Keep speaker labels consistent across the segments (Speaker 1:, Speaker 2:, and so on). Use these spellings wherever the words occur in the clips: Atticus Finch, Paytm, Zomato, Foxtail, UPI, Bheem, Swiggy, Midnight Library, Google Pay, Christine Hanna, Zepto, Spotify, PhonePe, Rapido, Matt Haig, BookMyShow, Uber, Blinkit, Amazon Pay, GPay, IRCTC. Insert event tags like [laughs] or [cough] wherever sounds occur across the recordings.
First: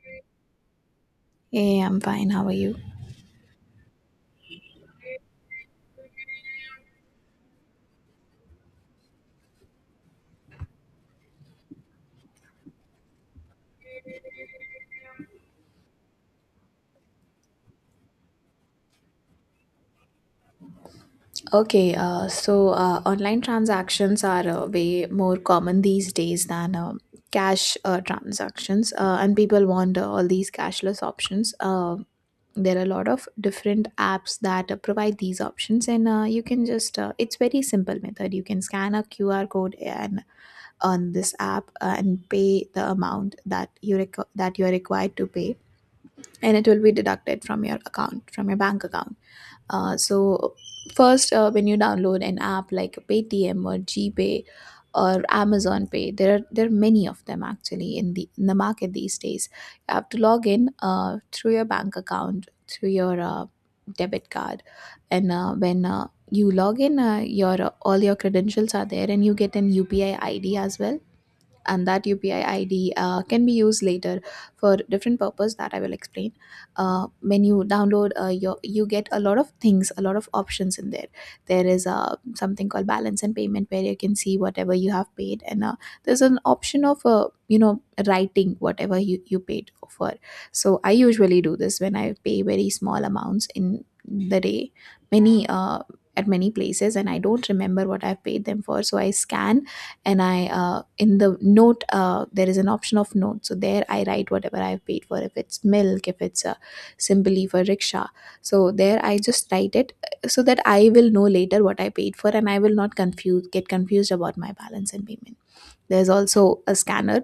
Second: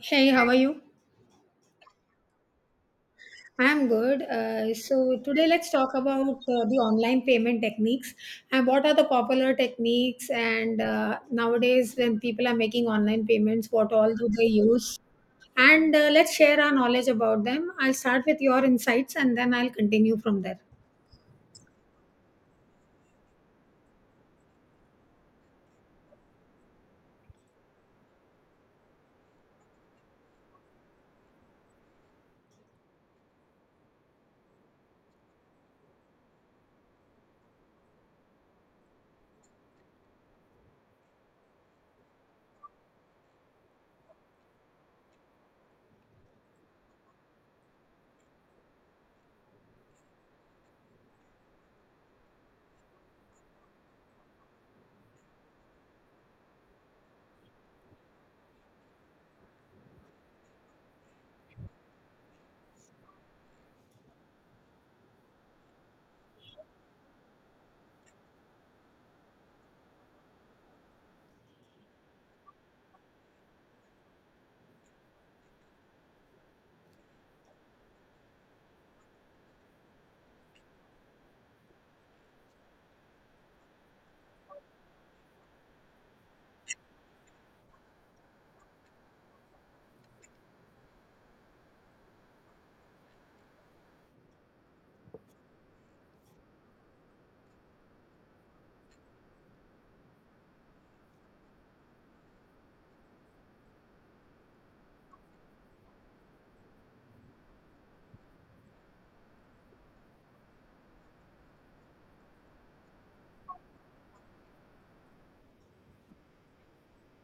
Speaker 1: Hey, how are you?
Speaker 2: Hey, I'm fine. How are you?
Speaker 1: I'm good. So today let's talk about the online payment techniques and what are the popular techniques, and nowadays when people are making online payments, what all do they use? And let's share our knowledge about them. I'll start with your insights and then I'll continue from there.
Speaker 2: Okay, online transactions are way more common these days than cash transactions, and people want all these cashless options. There are a lot of different apps that provide these options, and you can just it's very simple method. You can scan a QR code and on this app and pay the amount that that you are required to pay, and it will be deducted from your bank account. Uh, so First, when you download an app like Paytm or GPay or Amazon Pay, there are many of them actually in the market these days. You have to log in through your bank account through your debit card, and when you log in, your all your credentials are there, and you get an UPI ID as well, and that UPI ID can be used later for different purpose that I will explain. When you download, you get a lot of things, a lot of options in there. There is something called balance and payment where you can see whatever you have paid, and there's an option of writing whatever you paid for. So I usually do this when I pay very small amounts in the day, many at many places, and I don't remember what I've paid them for. So I scan, and I in the note, there is an option of note, so there I write whatever I've paid for, if it's milk, if it's simply for rickshaw, so there I just write it, so that I will know later what I paid for, and I will not confuse get confused about my balance and payment. There's also a scanner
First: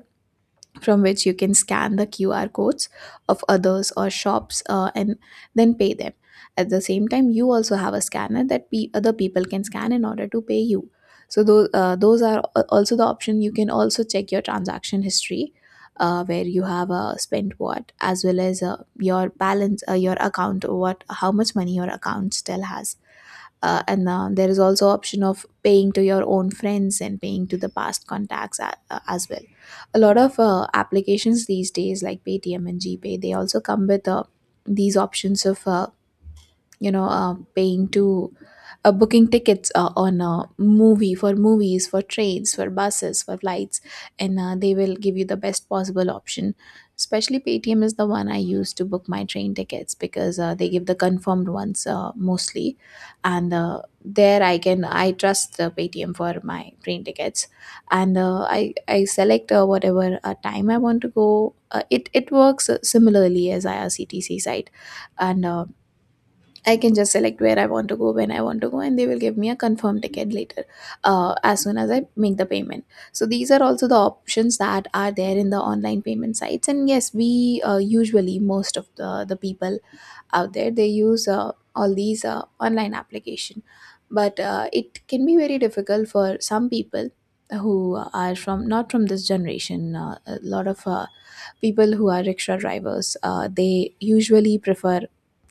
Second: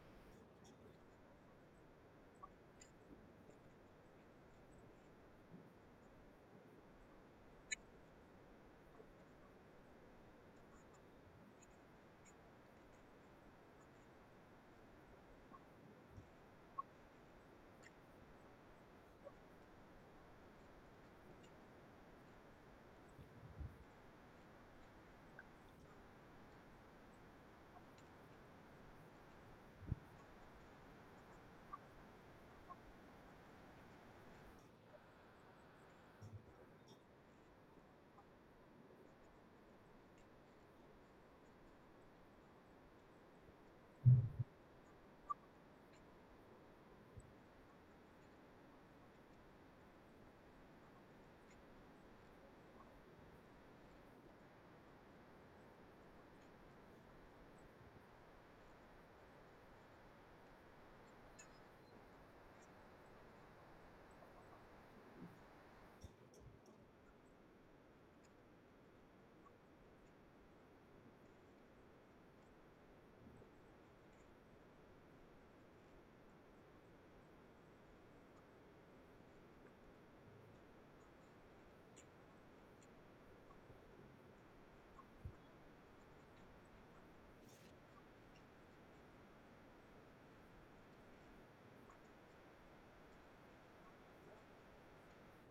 Speaker 2: from which you can scan the QR codes of others or shops, and then pay them. At the same time, you also have a scanner that other people can scan in order to pay you. So those are also the option. You can also check your transaction history, where you have spent what, as well as your balance, how much money your account still has, and there is also option of paying to your own friends and paying to the past contacts, as well. A lot of applications these days like Paytm and GPay, they also come with these options of paying to, booking tickets, on a movie for movies, for trains, for buses, for flights, and they will give you the best possible option. Especially Paytm is the one I use to book my train tickets, because they give the confirmed ones mostly, and there I can I trust the Paytm for my train tickets. And I select whatever time I want to go. It it works similarly as IRCTC site, and I can just select where I want to go, when I want to go, and they will give me a confirmed ticket later, as soon as I make the payment. So these are also the options that are there in the online payment sites. And yes, we usually most of the people out there, they use all these online application, but it can be very difficult for some people who are from not from this generation. A lot of people who are rickshaw drivers, they usually prefer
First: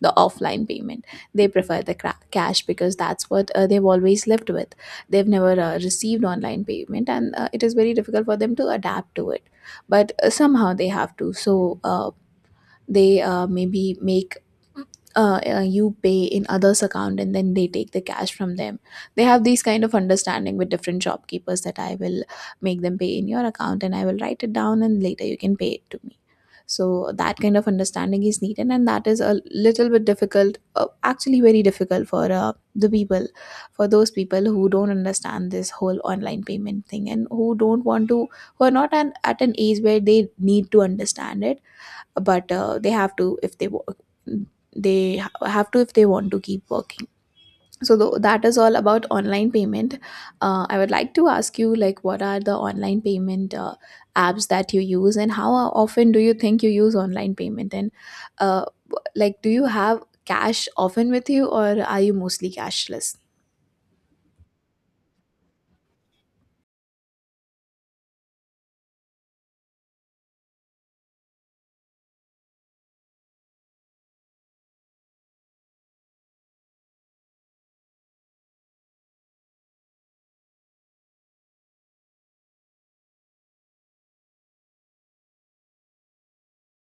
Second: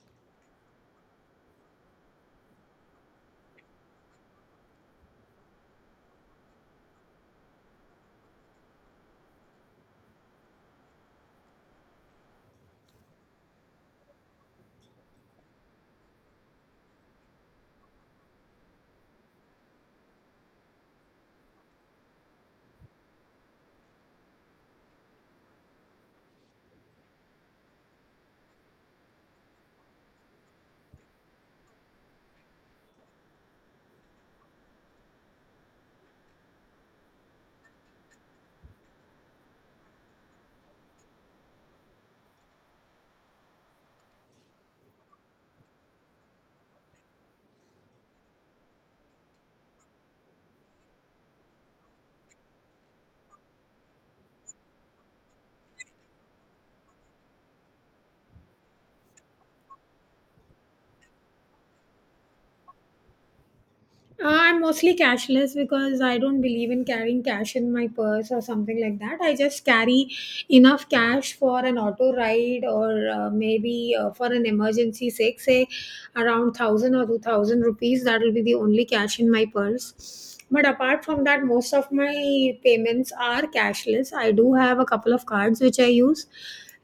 Speaker 2: the offline payment. They prefer the cash, because that's what they've always lived with. They've never received online payment, and it is very difficult for them to adapt to it. But somehow they have to. So they maybe make you pay in others account, and then they take the cash from them. They have these kind of understanding with different shopkeepers that I will make them pay in your account, and I will write it down, and later you can pay it to me. So that kind of understanding is needed, and that is a little bit difficult, actually very difficult for the people, for those people who don't understand this whole online payment thing and who don't want to, who are not at an age where they need to understand it. But they have to if they work. Have to if they want to keep working. So that is all about online payment. I would like to ask you, like, what are the online payment apps that you use, and how often do you think you use online payment? And uh, like, do you have cash often with you, or are you mostly cashless?
Speaker 1: I'm mostly cashless because I don't believe in carrying cash in my purse or something like that. I just carry enough cash for an auto ride, or maybe for an emergency sake. Say around 1000 or 2000 rupees, that will be the only cash in my purse. But apart from that, most of my payments are cashless. I do have a couple of cards which I use,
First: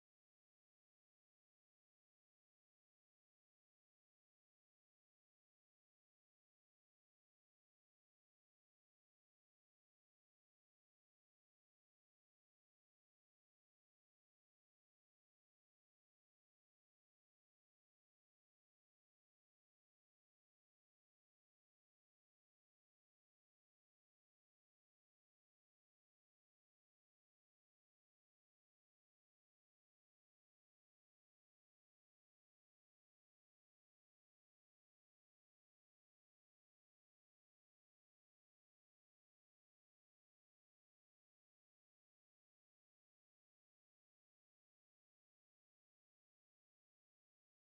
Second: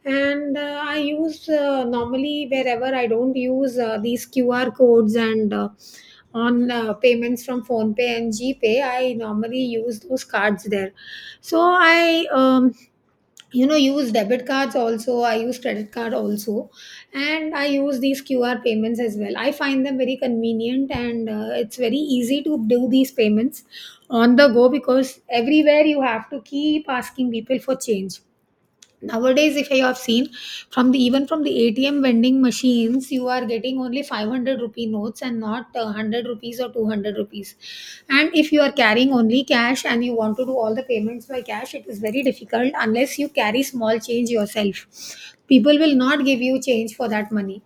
Speaker 1: and I use, normally, wherever I don't use these QR codes and on payments from phone pay and gpay, I normally use those cards there. So I you know, use debit cards. Also, I use credit card also, and I use these QR payments as well. I find them very convenient, and it's very easy to do these payments on the go, because everywhere you have to keep asking people for change. Nowadays, if I have seen, from the, even from the ATM vending machines, you are getting only 500 rupee notes and not 100 rupees or 200 rupees. And if you are carrying only cash and you want to do all the payments by cash, it is very difficult unless you carry small change yourself. People will not give you change for that money.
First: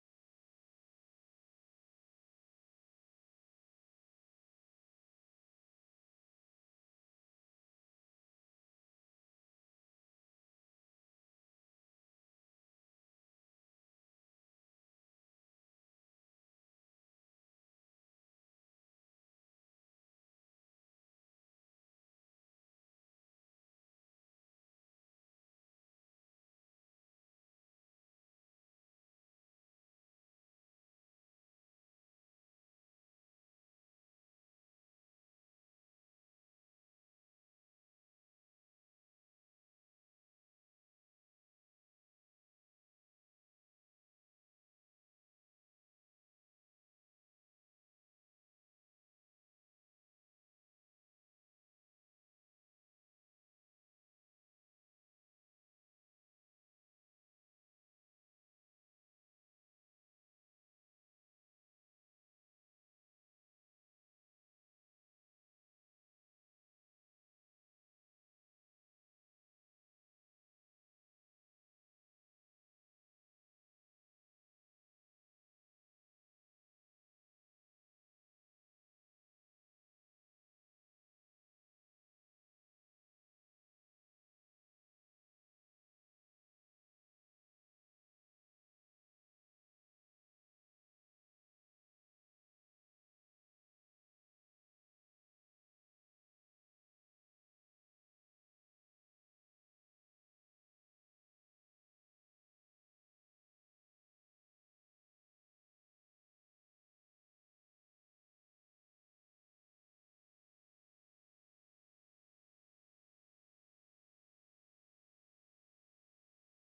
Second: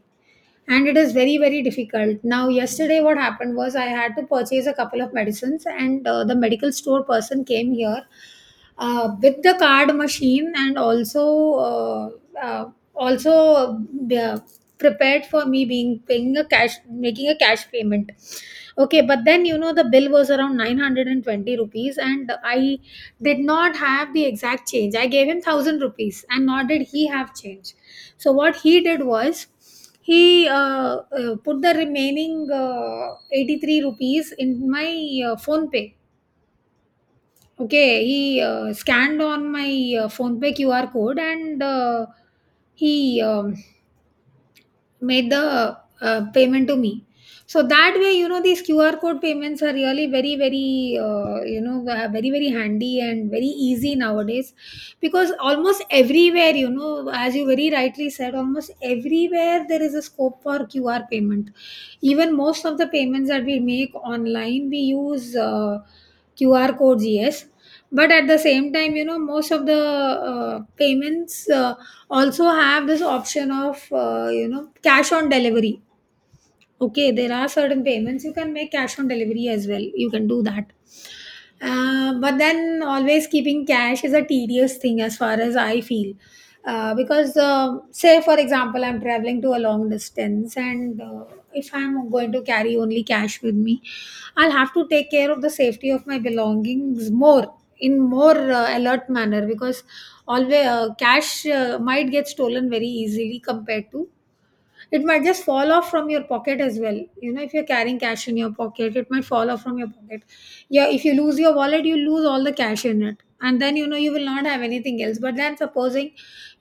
Speaker 1: And it is very, very difficult. Now, yesterday, what happened was I had to purchase a couple of medicines, and the medical store person came here with the card machine, and also prepared for me being paying a cash making a cash payment. Okay, but then, you know, the bill was around 920 rupees, and I did not have the exact change. I gave him 1000 rupees, and nor did he have change. So what he did was, he put the remaining 83 rupees in my phone pay. Okay, he scanned on my PhonePe QR code, and he made the payment to me. So that way, you know, these QR code payments are really very, very handy and very easy nowadays, because almost everywhere, you know, as you very rightly said, almost everywhere there is a scope for QR payment. Even most of the payments that we make online, we use QR codes, yes. But at the same time, you know, most of the payments also have this option of, you know, cash on delivery. Okay, there are certain payments you can make cash on delivery as well. You can do that. But then always keeping cash is a tedious thing, as far as I feel. Because, say, for example, I'm traveling to a long distance, and if I'm going to carry only cash with me, I'll have to take care of the safety of my belongings more, in more alert manner, because always cash might get stolen very easily. Compared to, it might just fall off from your pocket as well. You know, if you're carrying cash in your pocket, it might fall off from your pocket. Yeah, if you lose your wallet, you lose all the cash in it, and then, you know, you will not have anything else. But then, supposing,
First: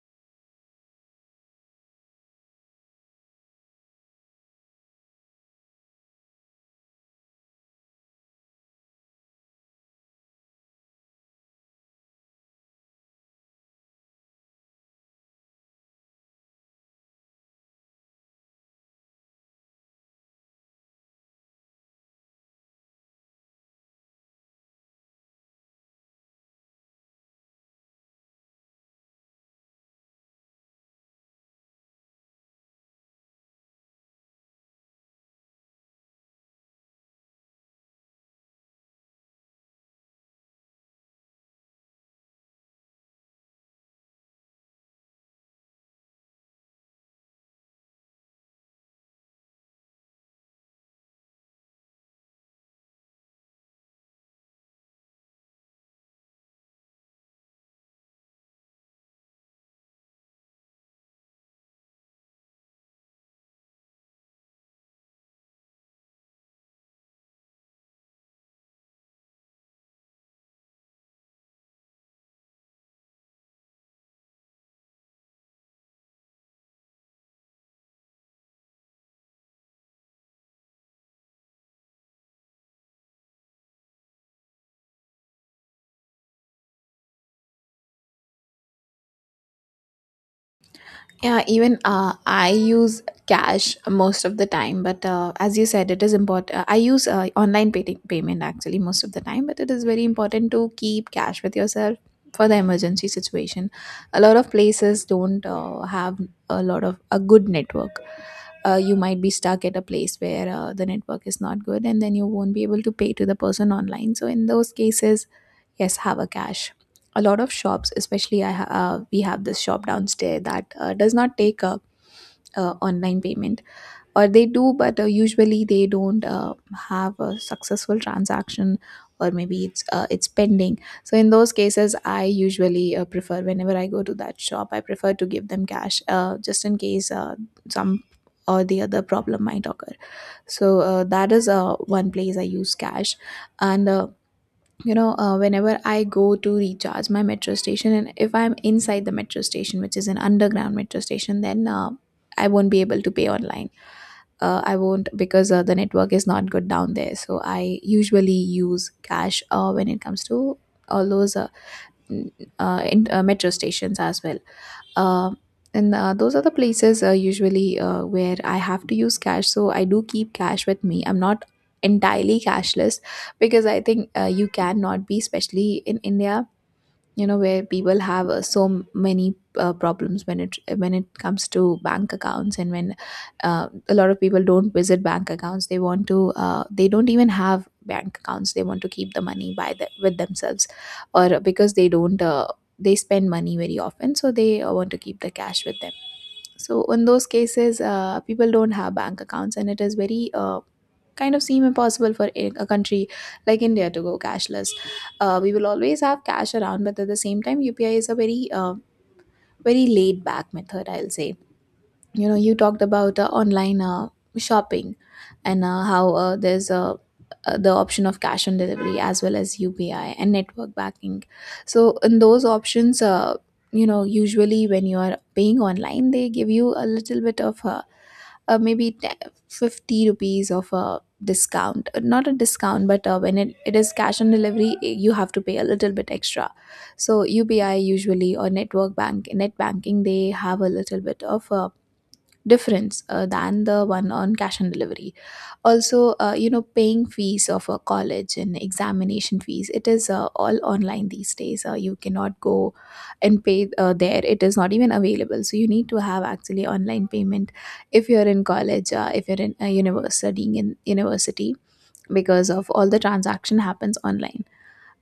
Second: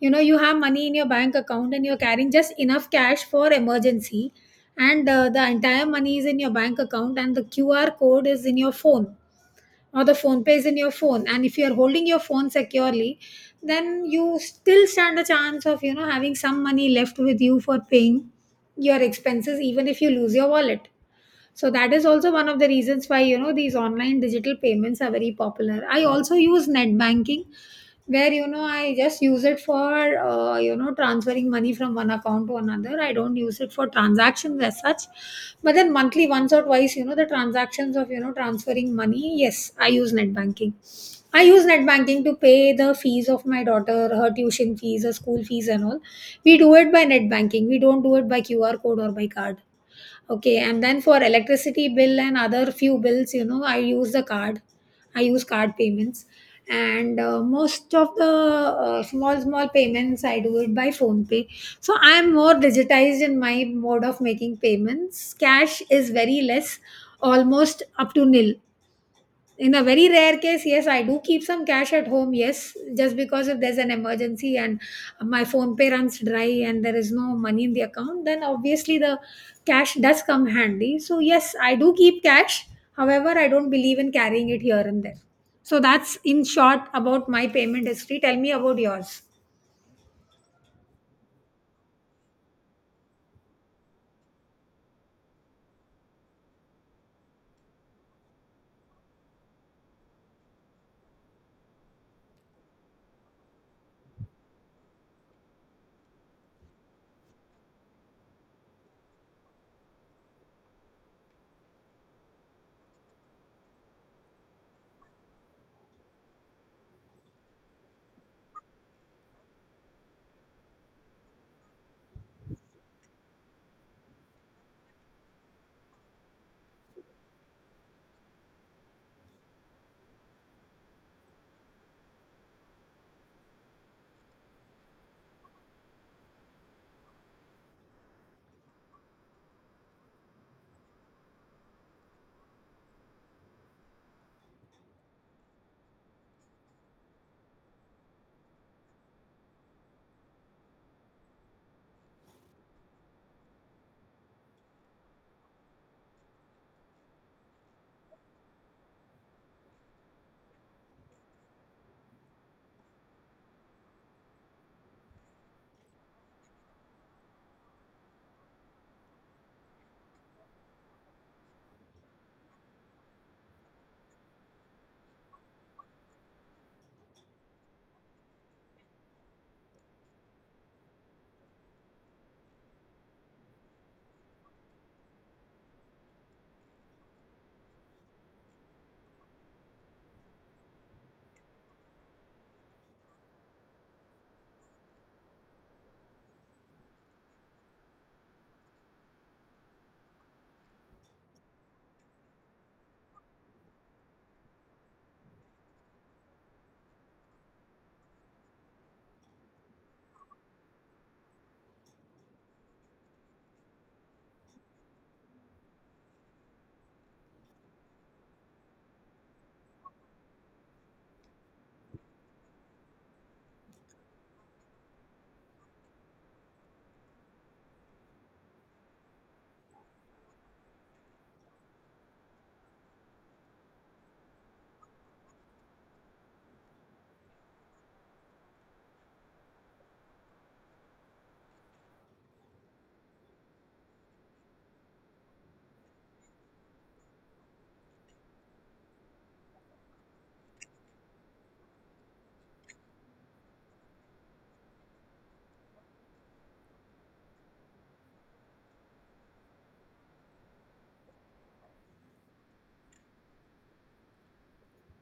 Speaker 1: you know, you have money in your bank account and you're carrying just enough cash for emergency, and the entire money is in your bank account and the QR code is in your phone, or the phone pay is in your phone, and if you are holding your phone securely, then you still stand a chance of, you know, having some money left with you for paying your expenses, even if you lose your wallet. So that is also one of the reasons why, you know, these online digital payments are very popular. I also use net banking, where, you know, I just use it for, you know, transferring money from one account to another. I don't use it for transactions as such. But then monthly once or twice, you know, the transactions of, you know, transferring money, yes, I use net banking. I use net banking to pay the fees of my daughter, her tuition fees, her school fees and all. We do it by net banking. We don't do it by QR code or by card. Okay, and then for electricity bill and other few bills, you know, I use the card. I use card payments, and most of the small small payments, I do it by phone pay. So I am more digitized in my mode of making payments. Cash is very less, almost up to nil. In a very rare case, yes, I do keep some cash at home. Yes, just because if there's an emergency and my phone pay runs dry and there is no money in the account, then obviously the cash does come handy. So yes, I do keep cash. However, I don't believe in carrying it here and there. So that's in short about my payment history. Tell me about yours.
Speaker 2: Yeah, even I use cash most of the time, but as you said, it is important. I use payment actually most of the time, but it is very important to keep cash with yourself for the emergency situation. A lot of places don't have a lot of a good network. You might be stuck at a place where the network is not good, and then you won't be able to pay to the person online. So in those cases, yes, have a cash. A lot of shops, especially we have this shop downstairs that does not take a online payment, or they do, but usually they don't have a successful transaction, or maybe it's pending. So in those cases, I usually prefer whenever I go to that shop, I prefer to give them cash, just in case some or the other problem might occur. So that is one place I use cash, and whenever I go to recharge my metro station, and if I'm inside the metro station, which is an underground metro station, then I won't be able to pay online. I won't, because the network is not good down there, so I usually use cash when it comes to all those n- metro stations as well. Uh, and Those are the places usually where I have to use cash, so I do keep cash with me. I'm not entirely cashless, because I think you cannot be, especially in India, you know, where people have so many problems when it comes to bank accounts, and when a lot of people don't visit bank accounts, they want to, they don't even have bank accounts, they want to keep the money with themselves, or because they don't they spend money very often, so they want to keep the cash with them. So in those cases, people don't have bank accounts, and it is very kind of seem impossible for a country like India to go cashless. We will always have cash around, but at the same time, UPI is a very very laid back method, I'll say. You know, you talked about online shopping and how there's a the option of cash on delivery as well as UPI and network banking. So in those options, you know, usually when you are paying online, they give you a little bit of maybe 10, 50 rupees of a discount. Not a discount, but when it is cash on delivery, eh, you have to pay a little bit extra. So UPI usually or network bank, net banking, they have a little bit of difference than the one on cash on delivery. Also, paying fees of a college and examination fees, it is all online these days. You cannot go and pay there, it is not even available, so you need to have actually online payment if you're in college, if you're in a university, studying in university, because of all the transaction happens online.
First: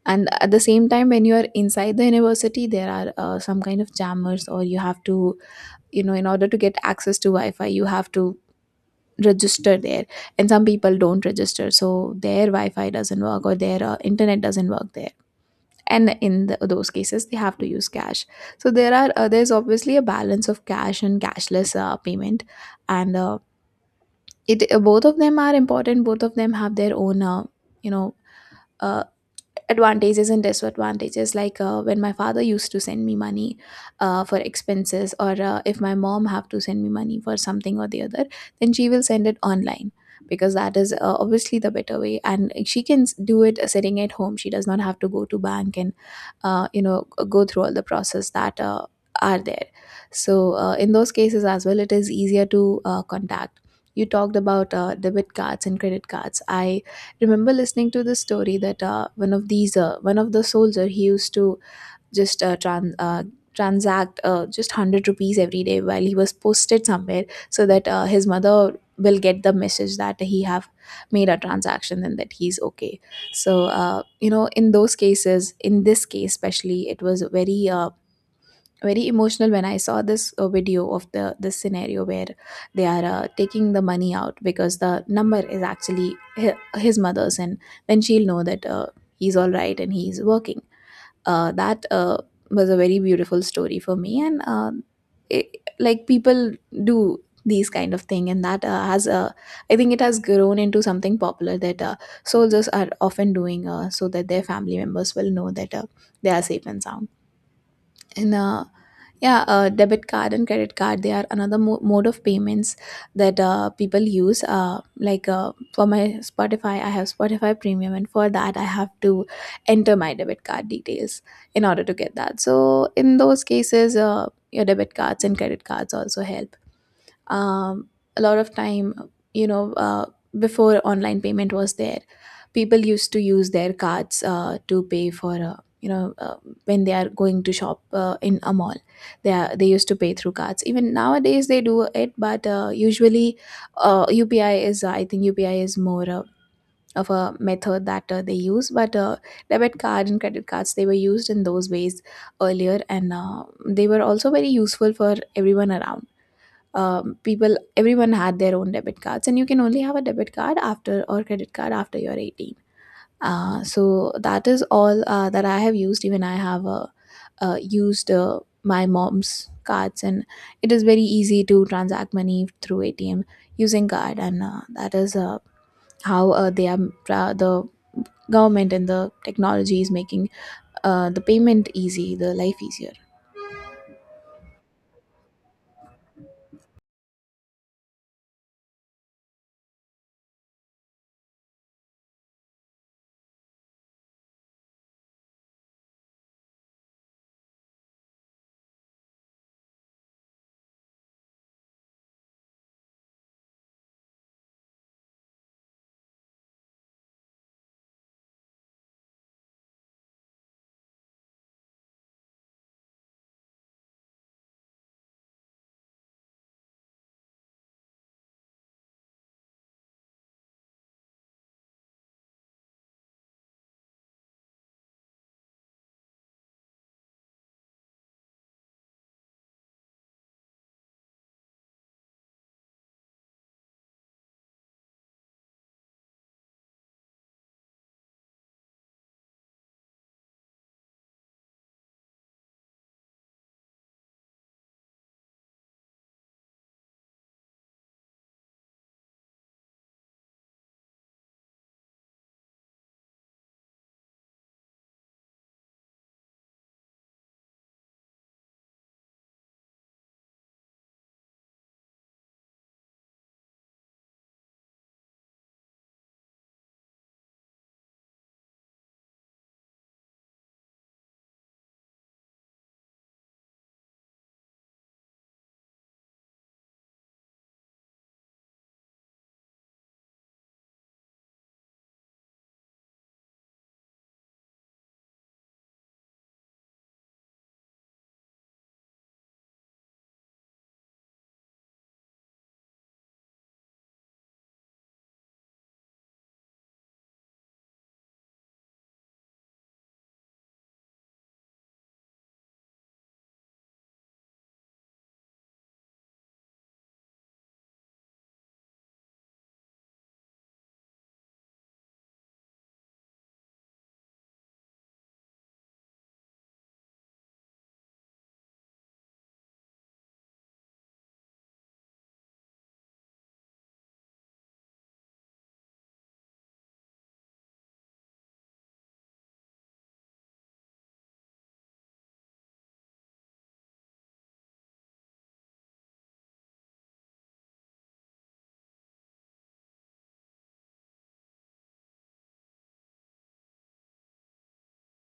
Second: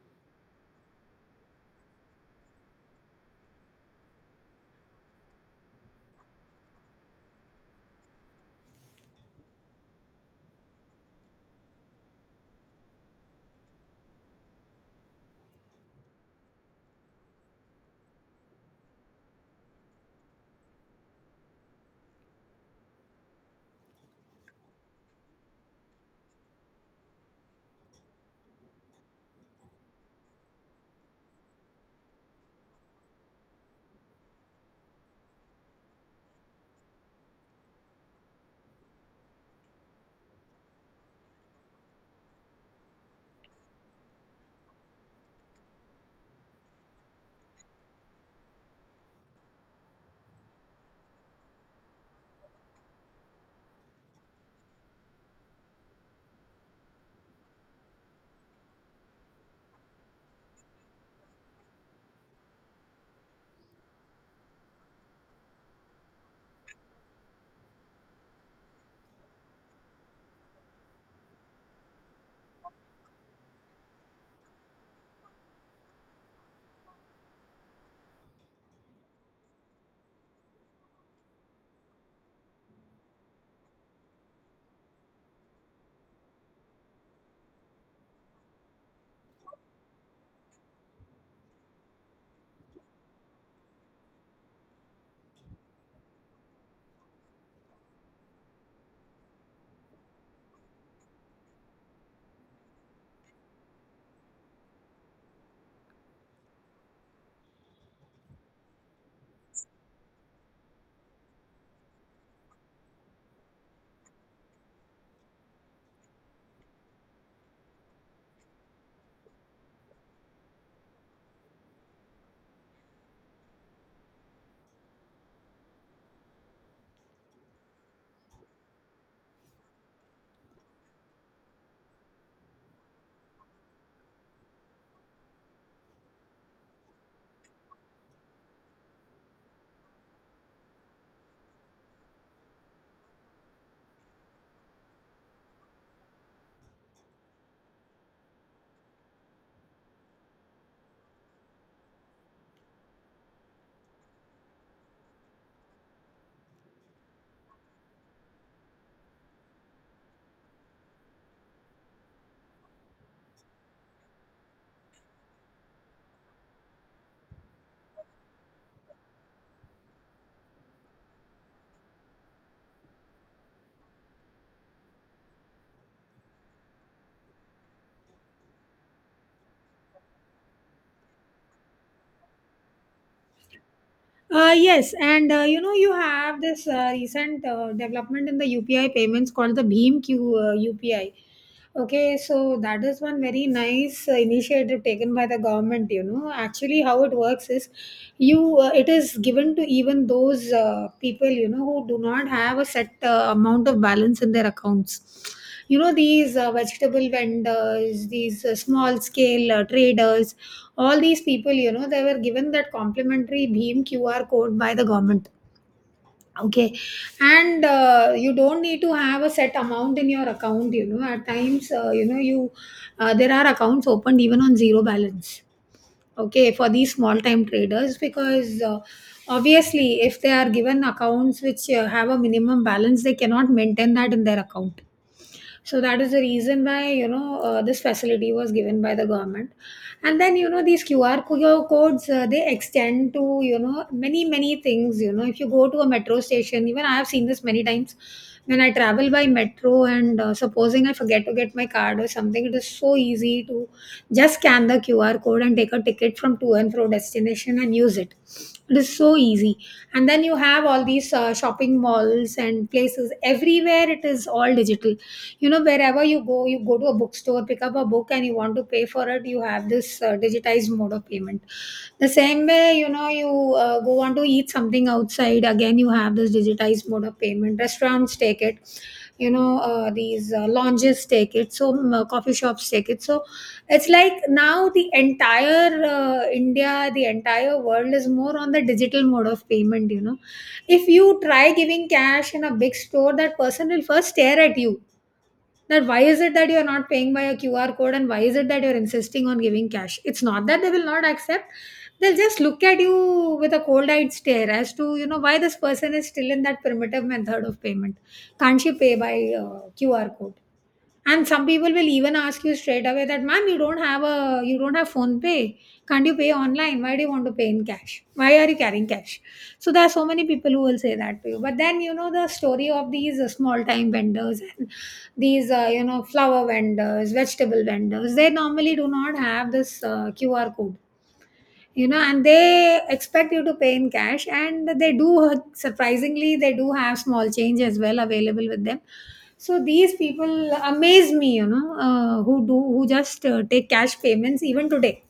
Speaker 2: And at the same time, when you are inside the university, there are some kind of jammers, or you have to, you know, in order to get access to wi-fi, you have to register there. And some people don't register, so their wi-fi doesn't work or their internet doesn't work there. And in those cases, they have to use cash. So there are there's obviously a balance of cash and cashless payment. And it Both of them are important. Both of them have their own, you know uh, advantages and disadvantages. Like, when my father used to send me money for expenses, or if my mom have to send me money for something or the other, then she will send it online, because that is obviously the better way, and she can do it sitting at home. She does not have to go to bank and go through all the process that are there. So in those cases as well, it is easier to contact. You talked about debit cards and credit cards. I remember listening to this story that, one of the soldier, he used to just transact just 100 rupees every day while he was posted somewhere, so that his mother will get the message that he have made a transaction and that he's okay. So, in those cases, in this case especially, it was very very emotional when I saw this video of the this scenario where they are taking the money out, because the number is actually his mother's, and then she'll know that he's all right and he's working. That was a very beautiful story for me, and it, like, people do these kind of thing, and that has I think it has grown into something popular, that soldiers are often doing, so that their family members will know that they are safe and sound. And uh, yeah, Debit card and credit card, they are another mode of payments that people use. Like, for my Spotify, I have Spotify Premium, and for that, I have to enter my debit card details in order to get that. So, in those cases, your debit cards and credit cards also help um, a lot of time. you know uh, Before online payment was there, people used to use their cards to pay for, when they are going to shop in a mall. They used to pay through cards. Even nowadays they do it, but usually UPI is more of a method that they use. But debit card and credit cards, they were used in those ways earlier, and they were also very useful for everyone around. People Everyone had their own debit cards, and you can only have a debit card after, or credit card after, you're 18. So that is all that I have used. Even I have used my mom's cards, and it is very easy to transact money through atm using card. And that is how they are the government and the technology is making the payment easy, the life easier.
Speaker 1: Yes, and you know, you have this recent development in the UPI payments called the Bheem Q UPI. Okay, so that is one very nice initiative taken by the government. You know, actually, how it works is, you it is given to even those people, you know, who do not have a set amount of balance in their accounts. You know, these vegetable vendors, these small scale traders, all these people, you know, they were given that complimentary Bheem QR code by the government. Okay, and you don't need to have a set amount in your account. You know, at times, you know, you there are accounts opened even on zero balance. Okay, for these small time traders, because obviously, if they are given accounts which have a minimum balance, they cannot maintain that in their account. So that is the reason why, you know, this facility was given by the government. And then, you know, these codes, they extend to, you know, many, many things. You know, if you go to a metro station, even I have seen this many times when I travel by metro, and supposing I forget to get my card or something, it is so easy to just scan the QR code and take a ticket from to and fro destination and use it. It is so easy. And then you have all these shopping malls and places, everywhere it is all digital. You know, wherever you go, you go to a bookstore, pick up a book, and you want to pay for it, you have this digitized mode of payment. The same way, you know, you go on to eat something outside, again you have this digitized mode of payment. Restaurants take it, you know, these lounges take it, so coffee shops take it. So it's like now the entire India, the entire world is more on the digital mode of payment, you know. If you try giving cash in a big store, that person will first stare at you. That why is it that you're not paying by a QR code, and why is it that you're insisting on giving cash? It's not that they will not accept. They'll just look at you with a cold-eyed stare, as to, you know, why this person is still in that primitive method of payment. Can't she pay by QR code? And some people will even ask you straight away that ma'am, you don't have phone pay? Can't you pay online? Why do you want to pay in cash? Why are you carrying cash? So there are so many people who will say that to you. But then, you know, the story of these small time vendors and these you know, flower vendors, vegetable vendors, they normally do not have this QR code, you know, and they expect you to pay in cash. And they do, surprisingly, they do have small change as well available with them. So these people amaze me, you know, who just take cash payments even today.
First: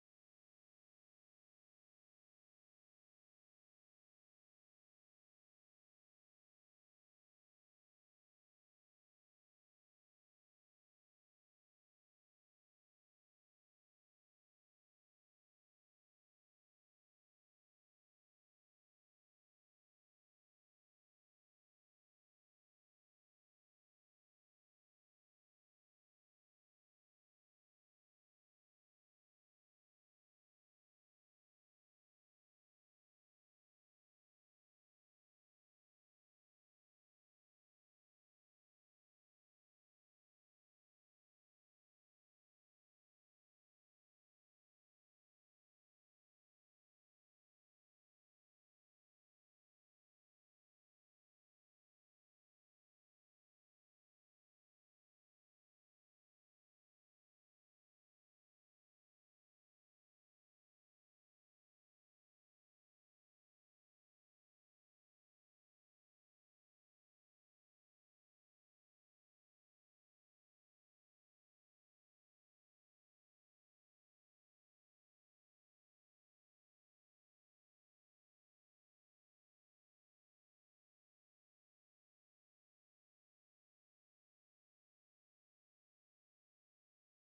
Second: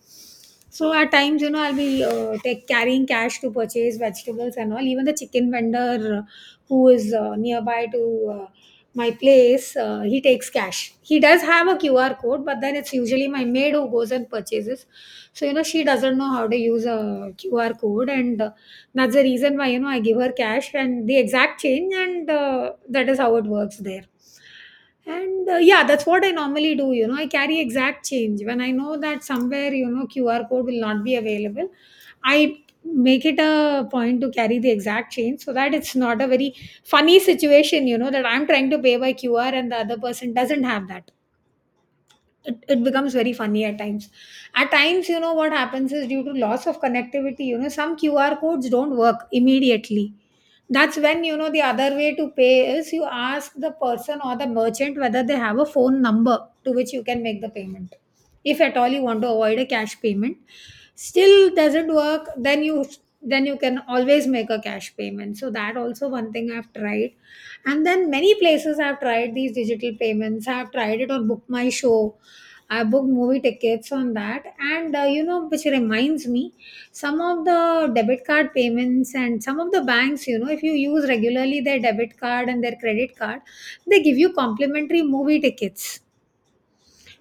Speaker 1: So at times, you know, I'll be take carrying cash to purchase vegetables and all. Even the chicken vendor who is nearby to my place, he takes cash. He does have a QR code, but then it's usually my maid who goes and purchases. So you know, she doesn't know how to use a QR code, and that's the reason why you know I give her cash and the exact change, and that is how it works there. And yeah, that's what I normally do. You know, I carry exact change. When I know that somewhere, you know, QR code will not be available, I make it a point to carry the exact change so that it's not a very funny situation, you know, that I'm trying to pay by QR and the other person doesn't have that. It becomes very funny at times. At times, you know, what happens is due to loss of connectivity, you know, some QR codes don't work immediately. That's when, you know, the other way to pay is you ask the person or the merchant whether they have a phone number to which you can make the payment, if at all you want to avoid a cash payment. Still doesn't work, then you can always make a cash payment. So that also one thing I've tried. And then many places I have tried these digital payments. I've tried it on Book My Show. I booked movie tickets on that, and you know, which reminds me, some of the debit card payments and some of the banks, you know, if you use regularly their debit card and their credit card, they give you complimentary movie tickets,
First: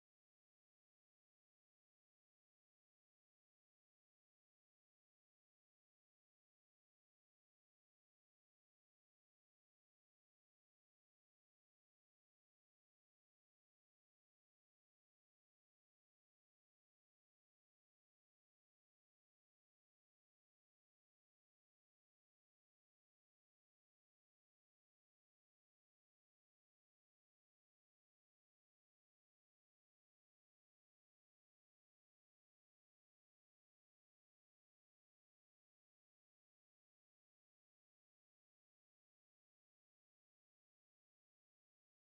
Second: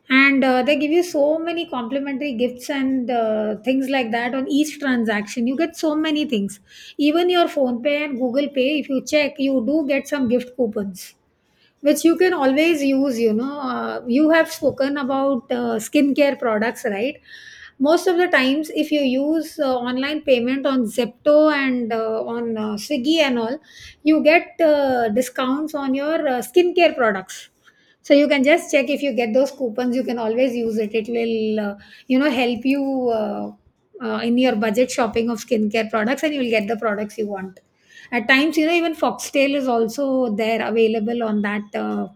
Speaker 1: and they give you so many complimentary gifts and things like that on each transaction. You get so many things, even your Phone Pay and Google Pay. If you check, you do get some gift coupons which you can always use. You know, you have spoken about skincare products, right? Most of the times, if you use online payment on Zepto and on Swiggy and all, you get discounts on your skincare products. So you can just check. If you get those coupons, you can always use it. It will, you know, help you in your budget shopping of skincare products, and you will get the products you want. At times, you know, even Foxtail is also there, available on that.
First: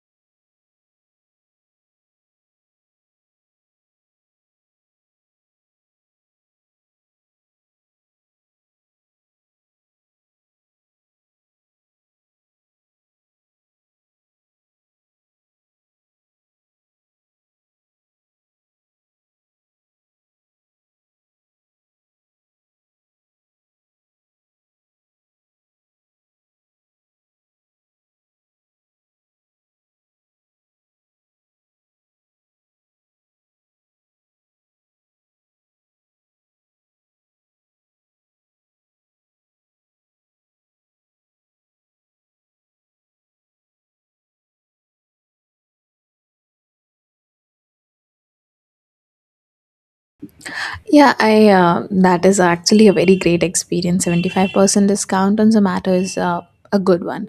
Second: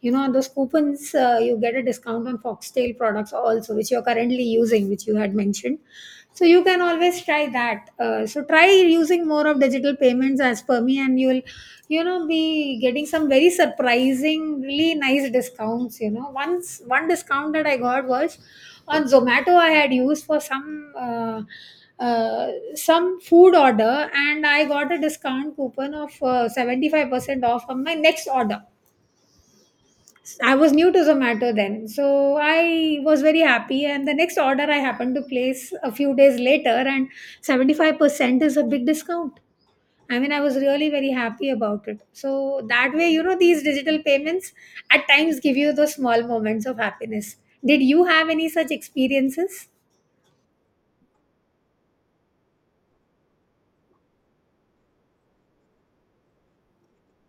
Speaker 1: You know, those coupons, you get a discount on Foxtail products also, which you're currently using, which you had mentioned. So you can always try that. So try using more of digital payments, as per me, and you'll, you know, be getting some very surprisingly nice discounts. You know, once one discount that I got was on Zomato. I had used for uh, some food order, and I got a discount coupon of 75% off on my next order. I was new to Zomato then, so I was very happy. And the next order I happened to place a few days later, and 75% is a big discount. I mean, I was really very happy about it. So that way, you know, these digital payments at times give you those small moments of happiness. Did you have any such experiences?
Speaker 2: Yeah, I, that is actually a very great experience. 75% discount on Zomato is a good one.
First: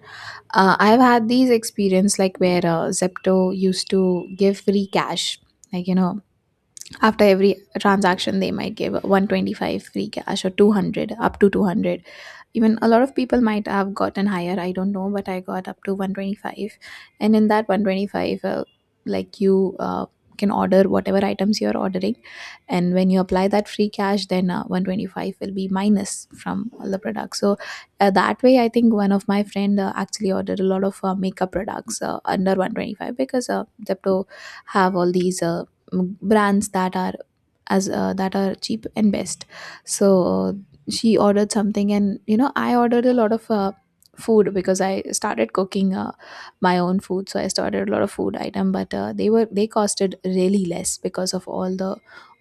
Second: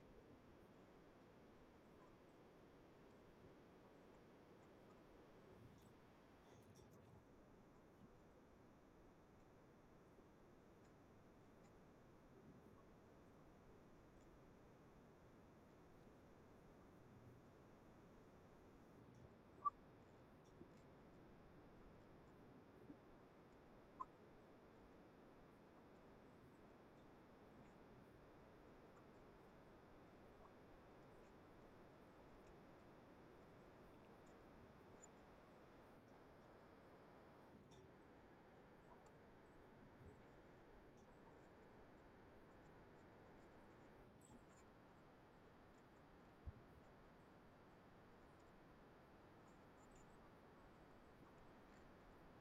Speaker 2: I've had these experience, like, where Zepto used to give free cash. Like, you know, after every transaction, they might give 125 free cash, or 200, up to 200. Even a lot of people might have gotten higher, I don't know, but I got up to 125. And in that 125, like you can order whatever items you're ordering, and when you apply that free cash, then 125 will be minus from all the products. So that way, I think one of my friend actually ordered a lot of makeup products under 125, because Zepto have all these brands that are, as that are cheap and best. So, uh, she ordered something, and you know, I ordered a lot of food, because I started cooking my own food. So I started a lot of food item, but they costed really less, because of all the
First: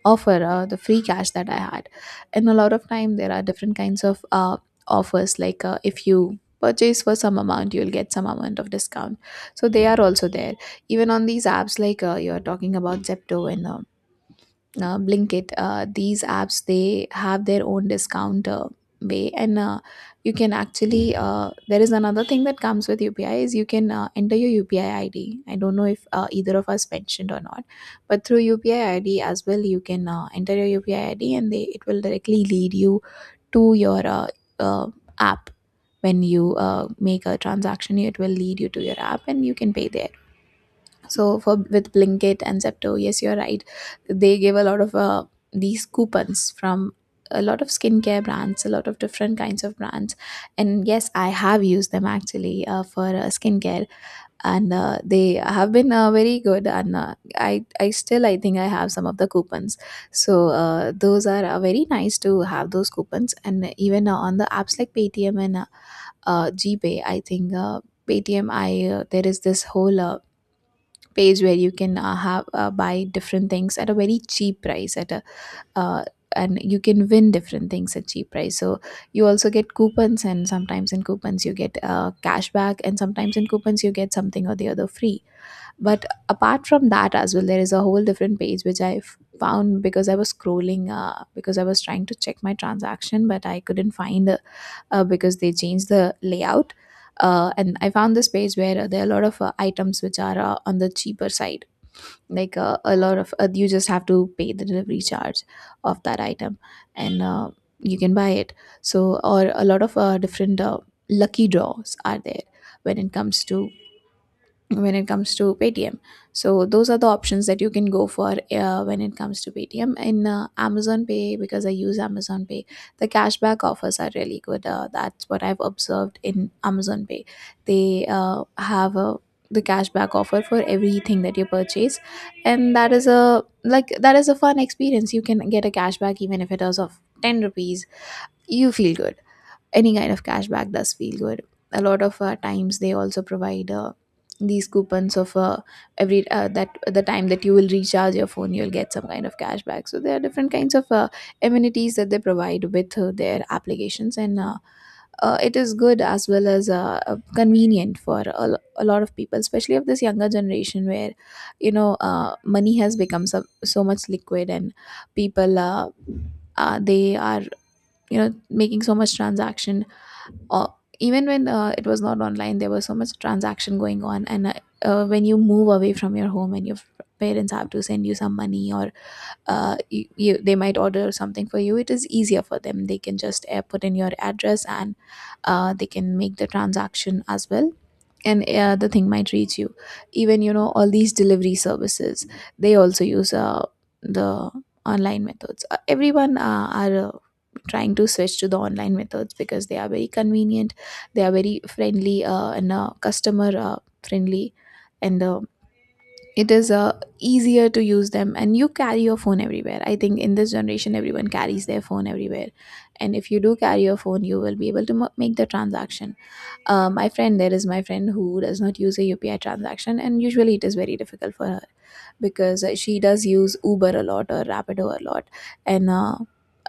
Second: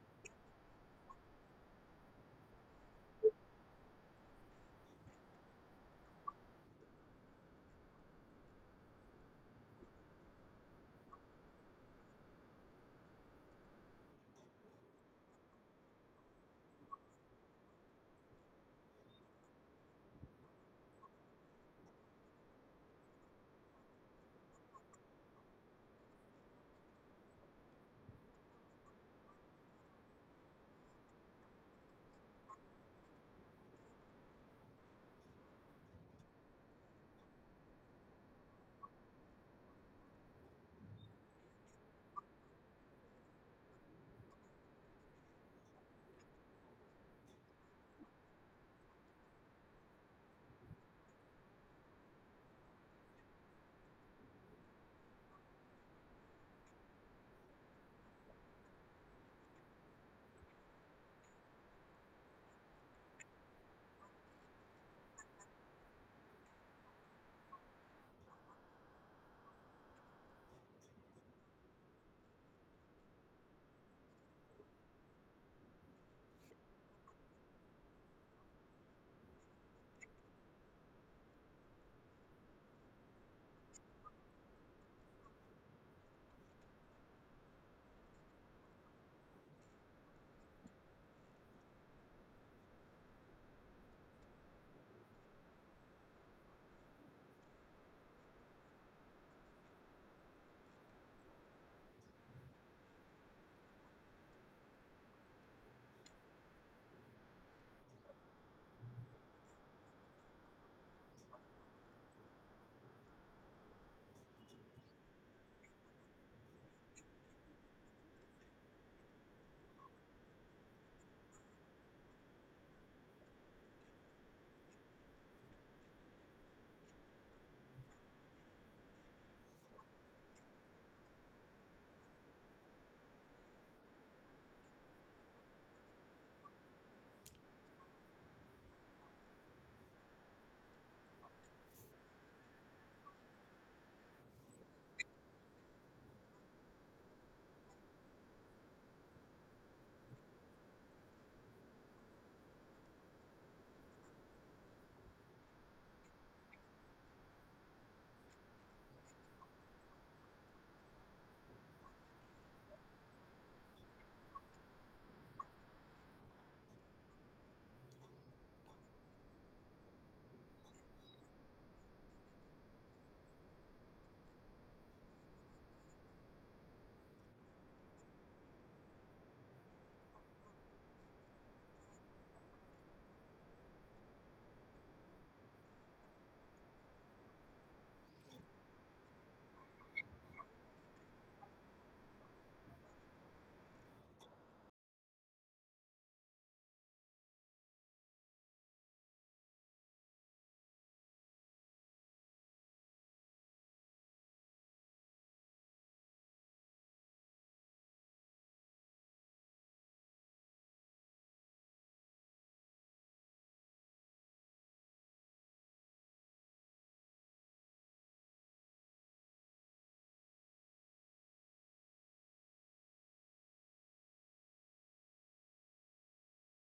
Speaker 2: offer, the free cash that I had. And a lot of time there are different kinds of offers, like, if you purchase for some amount, you'll get some amount of discount. So they are also there. Even on these apps, like, you're talking about Zepto and Blinkit, these apps, they have their own discount way. And you can actually there is another thing that comes with UPI, is you can enter your UPI ID. I don't know if either of us mentioned or not, but through UPI ID as well, you can enter your UPI ID, and they it will directly lead you to your uh, app. When you make a transaction, it will lead you to your app, and you can pay there. So for, with Blinkit and Zepto, yes, you're right. They give a lot of these coupons from a lot of skincare brands, a lot of different kinds of brands, and yes, I have used them, actually, for skincare, and they have been very good. And I still, I think I have some of the coupons. So those are very nice to have those coupons. And even on the apps like Paytm and GPay, I think Paytm, I there is this whole page where you can have buy different things at a very cheap price, at a uh, and you can win different things at cheap price. So you also get coupons, and sometimes in coupons you get cash back, and sometimes in coupons you get something or the other free. But apart from that as well, there is a whole different page, which I found because I was scrolling, because I was trying to check my transaction, but I couldn't find because they changed the layout. And I found this page where, there are a lot of items which are on the cheaper side. Like, a lot of you just have to pay the delivery charge of that item, and you can buy it. So, or a lot of different lucky draws are there, when it comes to when it comes to Paytm. So those are the options that you can go for when it comes to Paytm. In Amazon Pay, because I use Amazon Pay, the cashback offers are really good. That's what I've observed in Amazon Pay. They have a, the cashback offer for everything that you purchase, and that is a, like, that is a fun experience. You can get a cashback even if it is of 10 rupees. You feel good. Any kind of cashback does feel good. A lot of times they also provide these coupons of, every that the time that you will recharge your phone, you'll get some kind of cashback. So there are different kinds of amenities that they provide with their applications. And it is good, as well as convenient for a, a lot of people, especially of this younger generation, where you know, money has become so, so much liquid, and people, they are, you know, making so much transaction. Or Even when it was not online, there was so much transaction going on. And when you move away from your home, and your parents have to send you some money, or you, they might order something for you, it is easier for them. They can just put in your address, and they can make the transaction as well, and the thing might reach you. Even, you know, all these delivery services, they also use the online methods. Everyone are trying to switch to the online methods, because they are very convenient, they are very friendly, and customer friendly. And it is easier to use them. And you carry your phone everywhere, I think in this generation everyone carries their phone everywhere, and if you do carry your phone, you will be able to make the transaction. My friend, who does not use a UPI transaction, and usually it is very difficult for her, because she does use Uber a lot, or Rapido a lot, and uh,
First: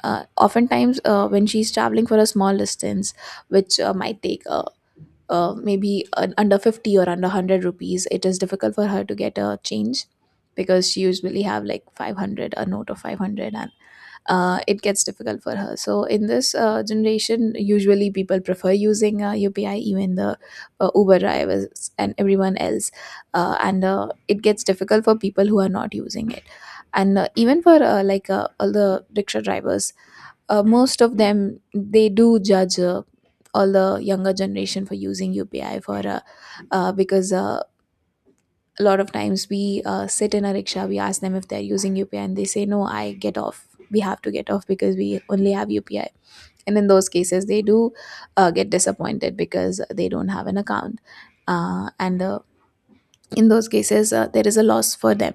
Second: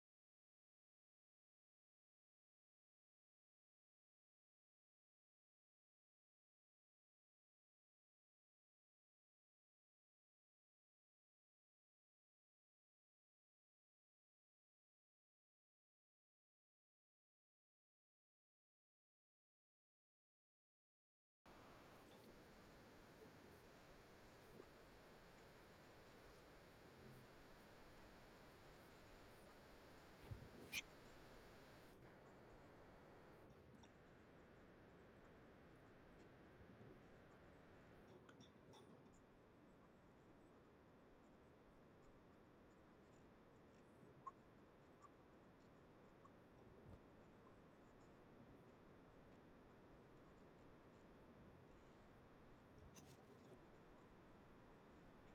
Speaker 2: uh, oftentimes, when she's traveling for a small distance, which might take maybe under 50 or under 100 rupees, it is difficult for her to get a change, because she usually have like 500, a note of 500. And it gets difficult for her. So in this generation, usually people prefer using UPI, even the Uber drivers and everyone else. And It gets difficult for people who are not using it. And even for like all the rickshaw drivers, most of them, they do judge all the younger generation for using UPI, for because a lot of times we sit in a rickshaw, we ask them if they're using UPI, and they say no, I get off we have to get off, because we only have UPI. And in those cases, they do get disappointed because they don't have an account. And In those cases, there is a loss for them.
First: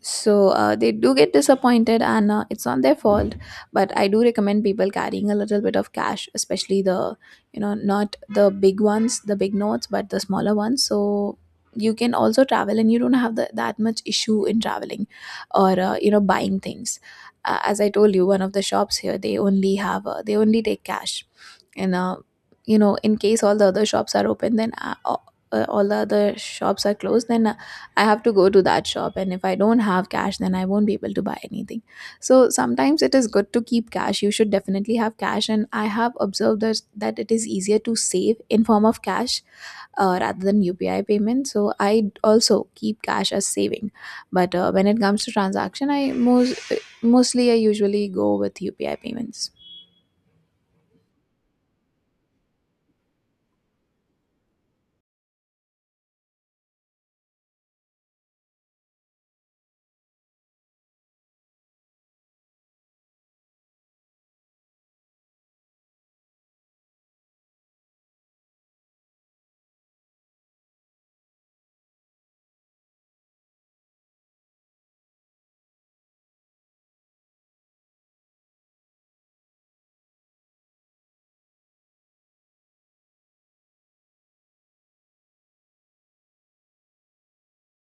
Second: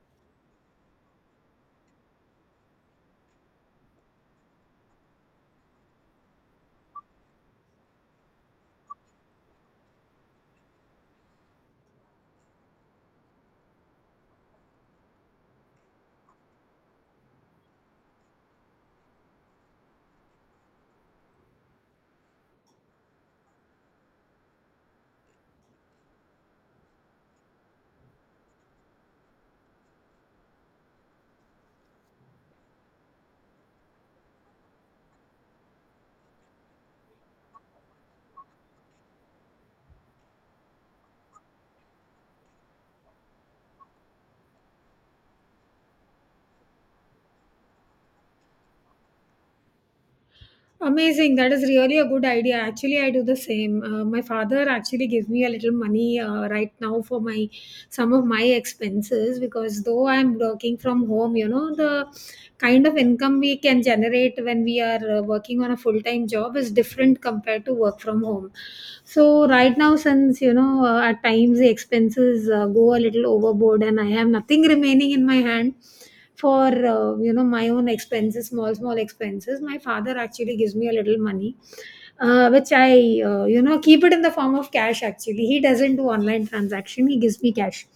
Speaker 2: So they do get disappointed, and it's not their fault. But I do recommend people carrying a little bit of cash, especially the, you know, not the big ones, the big notes, but the smaller ones, so you can also travel and you don't have that much issue in traveling, or buying things. As I told you, one of the shops here, they only have they only take cash. And you know, in case all the other shops are open then all the other shops are closed, then I have to go to that shop, and if I don't have cash, then I won't be able to buy anything. So sometimes it is good to keep cash. You should definitely have cash, and I have observed that, that it is easier to save in form of cash rather than UPI payment. So I also keep cash as saving. But when it comes to transaction, I most mostly I usually go with UPI payments.
Speaker 1: Amazing. That is really a good idea. Actually, I do the same. My father actually gives me a little money right now for my some of my expenses, because though I'm working from home, you know, the kind of income we can generate when we are working on a full time job is different compared to work from home. So right now, since, you know, at times the expenses go a little overboard, and I have nothing [laughs] remaining in my hand for you know, my own expenses, small small expenses, my father actually gives me a little money, which I, you know, keep it in the form of cash actually. He doesn't do online transaction, he gives me cash.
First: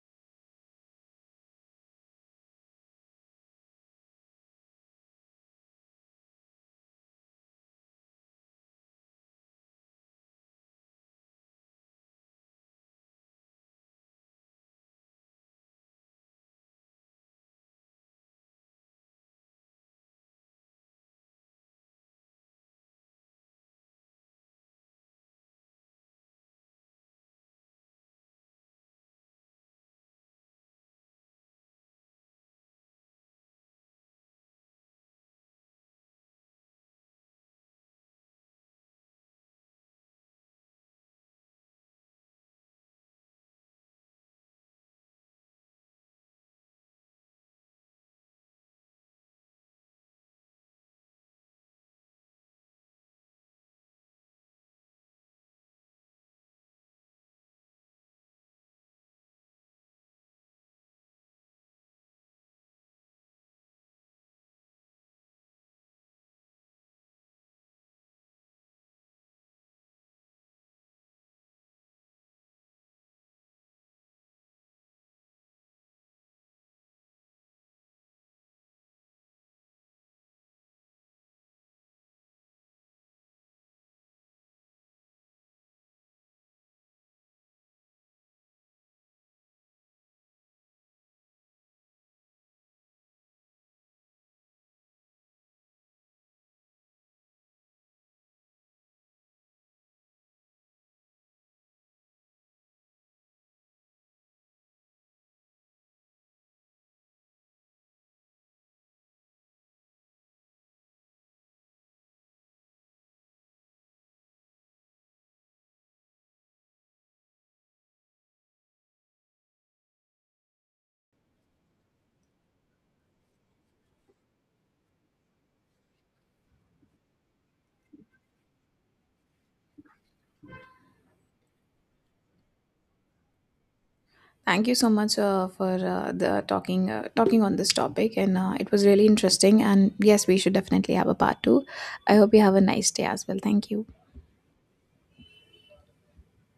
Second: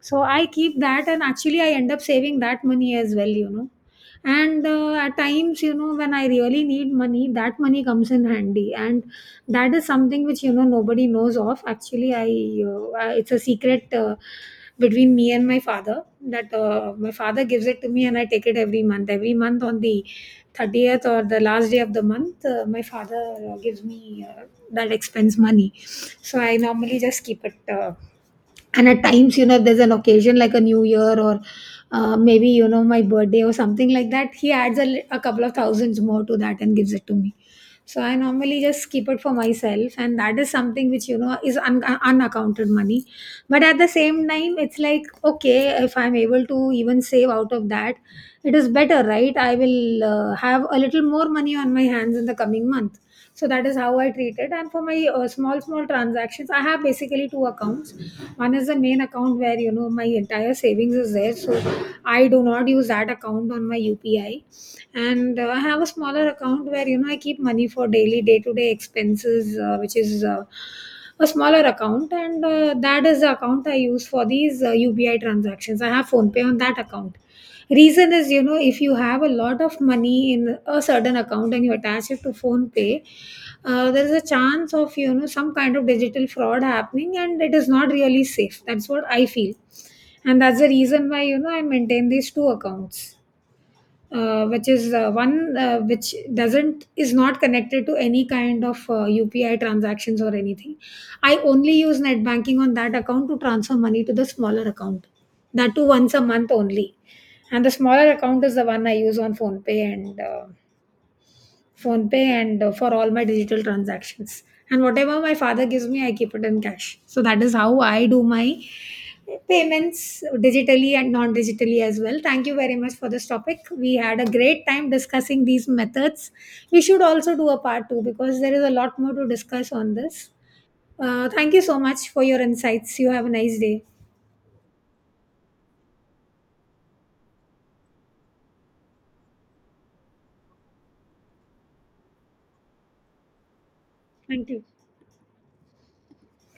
Speaker 1: So I keep that, and actually I end up saving that money as well, you know. And at times, you know, when I really need money, that money comes in handy. And that is something which, you know, nobody knows of. Actually, it's a secret. Between me and my father that my father gives it to me, and I take it every month. Every month on the 30th or the last day of the month, my father gives me that expense money. So I normally just keep it. And at times, you know, if there's an occasion like a new year or maybe, you know, my birthday or something like that, he adds a, a couple of thousands more to that and gives it to me. So I normally just keep it for myself, and that is something which, you know, is unaccounted money. But at the same time it's like okay, if I'm able to even save out of that, it is better, right? I will have a little more money on my hands in the coming month. So that is how I treat it. And for my small small transactions, I have basically two accounts. One is the main account where, you know, my entire savings is there, so I do not use that account on my UPI. And I have a smaller account where, you know, I keep money for daily day to day expenses, which is a smaller account, and that is the account I use for these ubi transactions. I have Phone Pay on that account. Reason is, you know, if you have a lot of money in a certain account and you attach it to Phone Pay, there is a chance of, you know, some kind of digital fraud happening, and it is not really safe, that's what I feel. And that's the reason why, you know, I maintain these two accounts, which is one which doesn't is not connected to any kind of UPI transactions or anything. I only use net banking on that account to transfer money to the smaller account. That too once a month only, and the smaller account is the one I use on PhonePe and Phone pay and for all my digital transactions. And whatever my father gives me, I keep it in cash. So that is how I do my payments digitally and non digitally as well. Thank you very much for this topic. We had a great time discussing these methods. We should also do a part two because there is a lot more to discuss on this. Thank you so much for your insights. You have a nice day.
Speaker 2: Thank you so much for the talking talking on this topic, and it was really interesting. And yes, we should definitely have a part 2. I hope you have a nice day as well. Thank you.
Speaker 1: Thank you.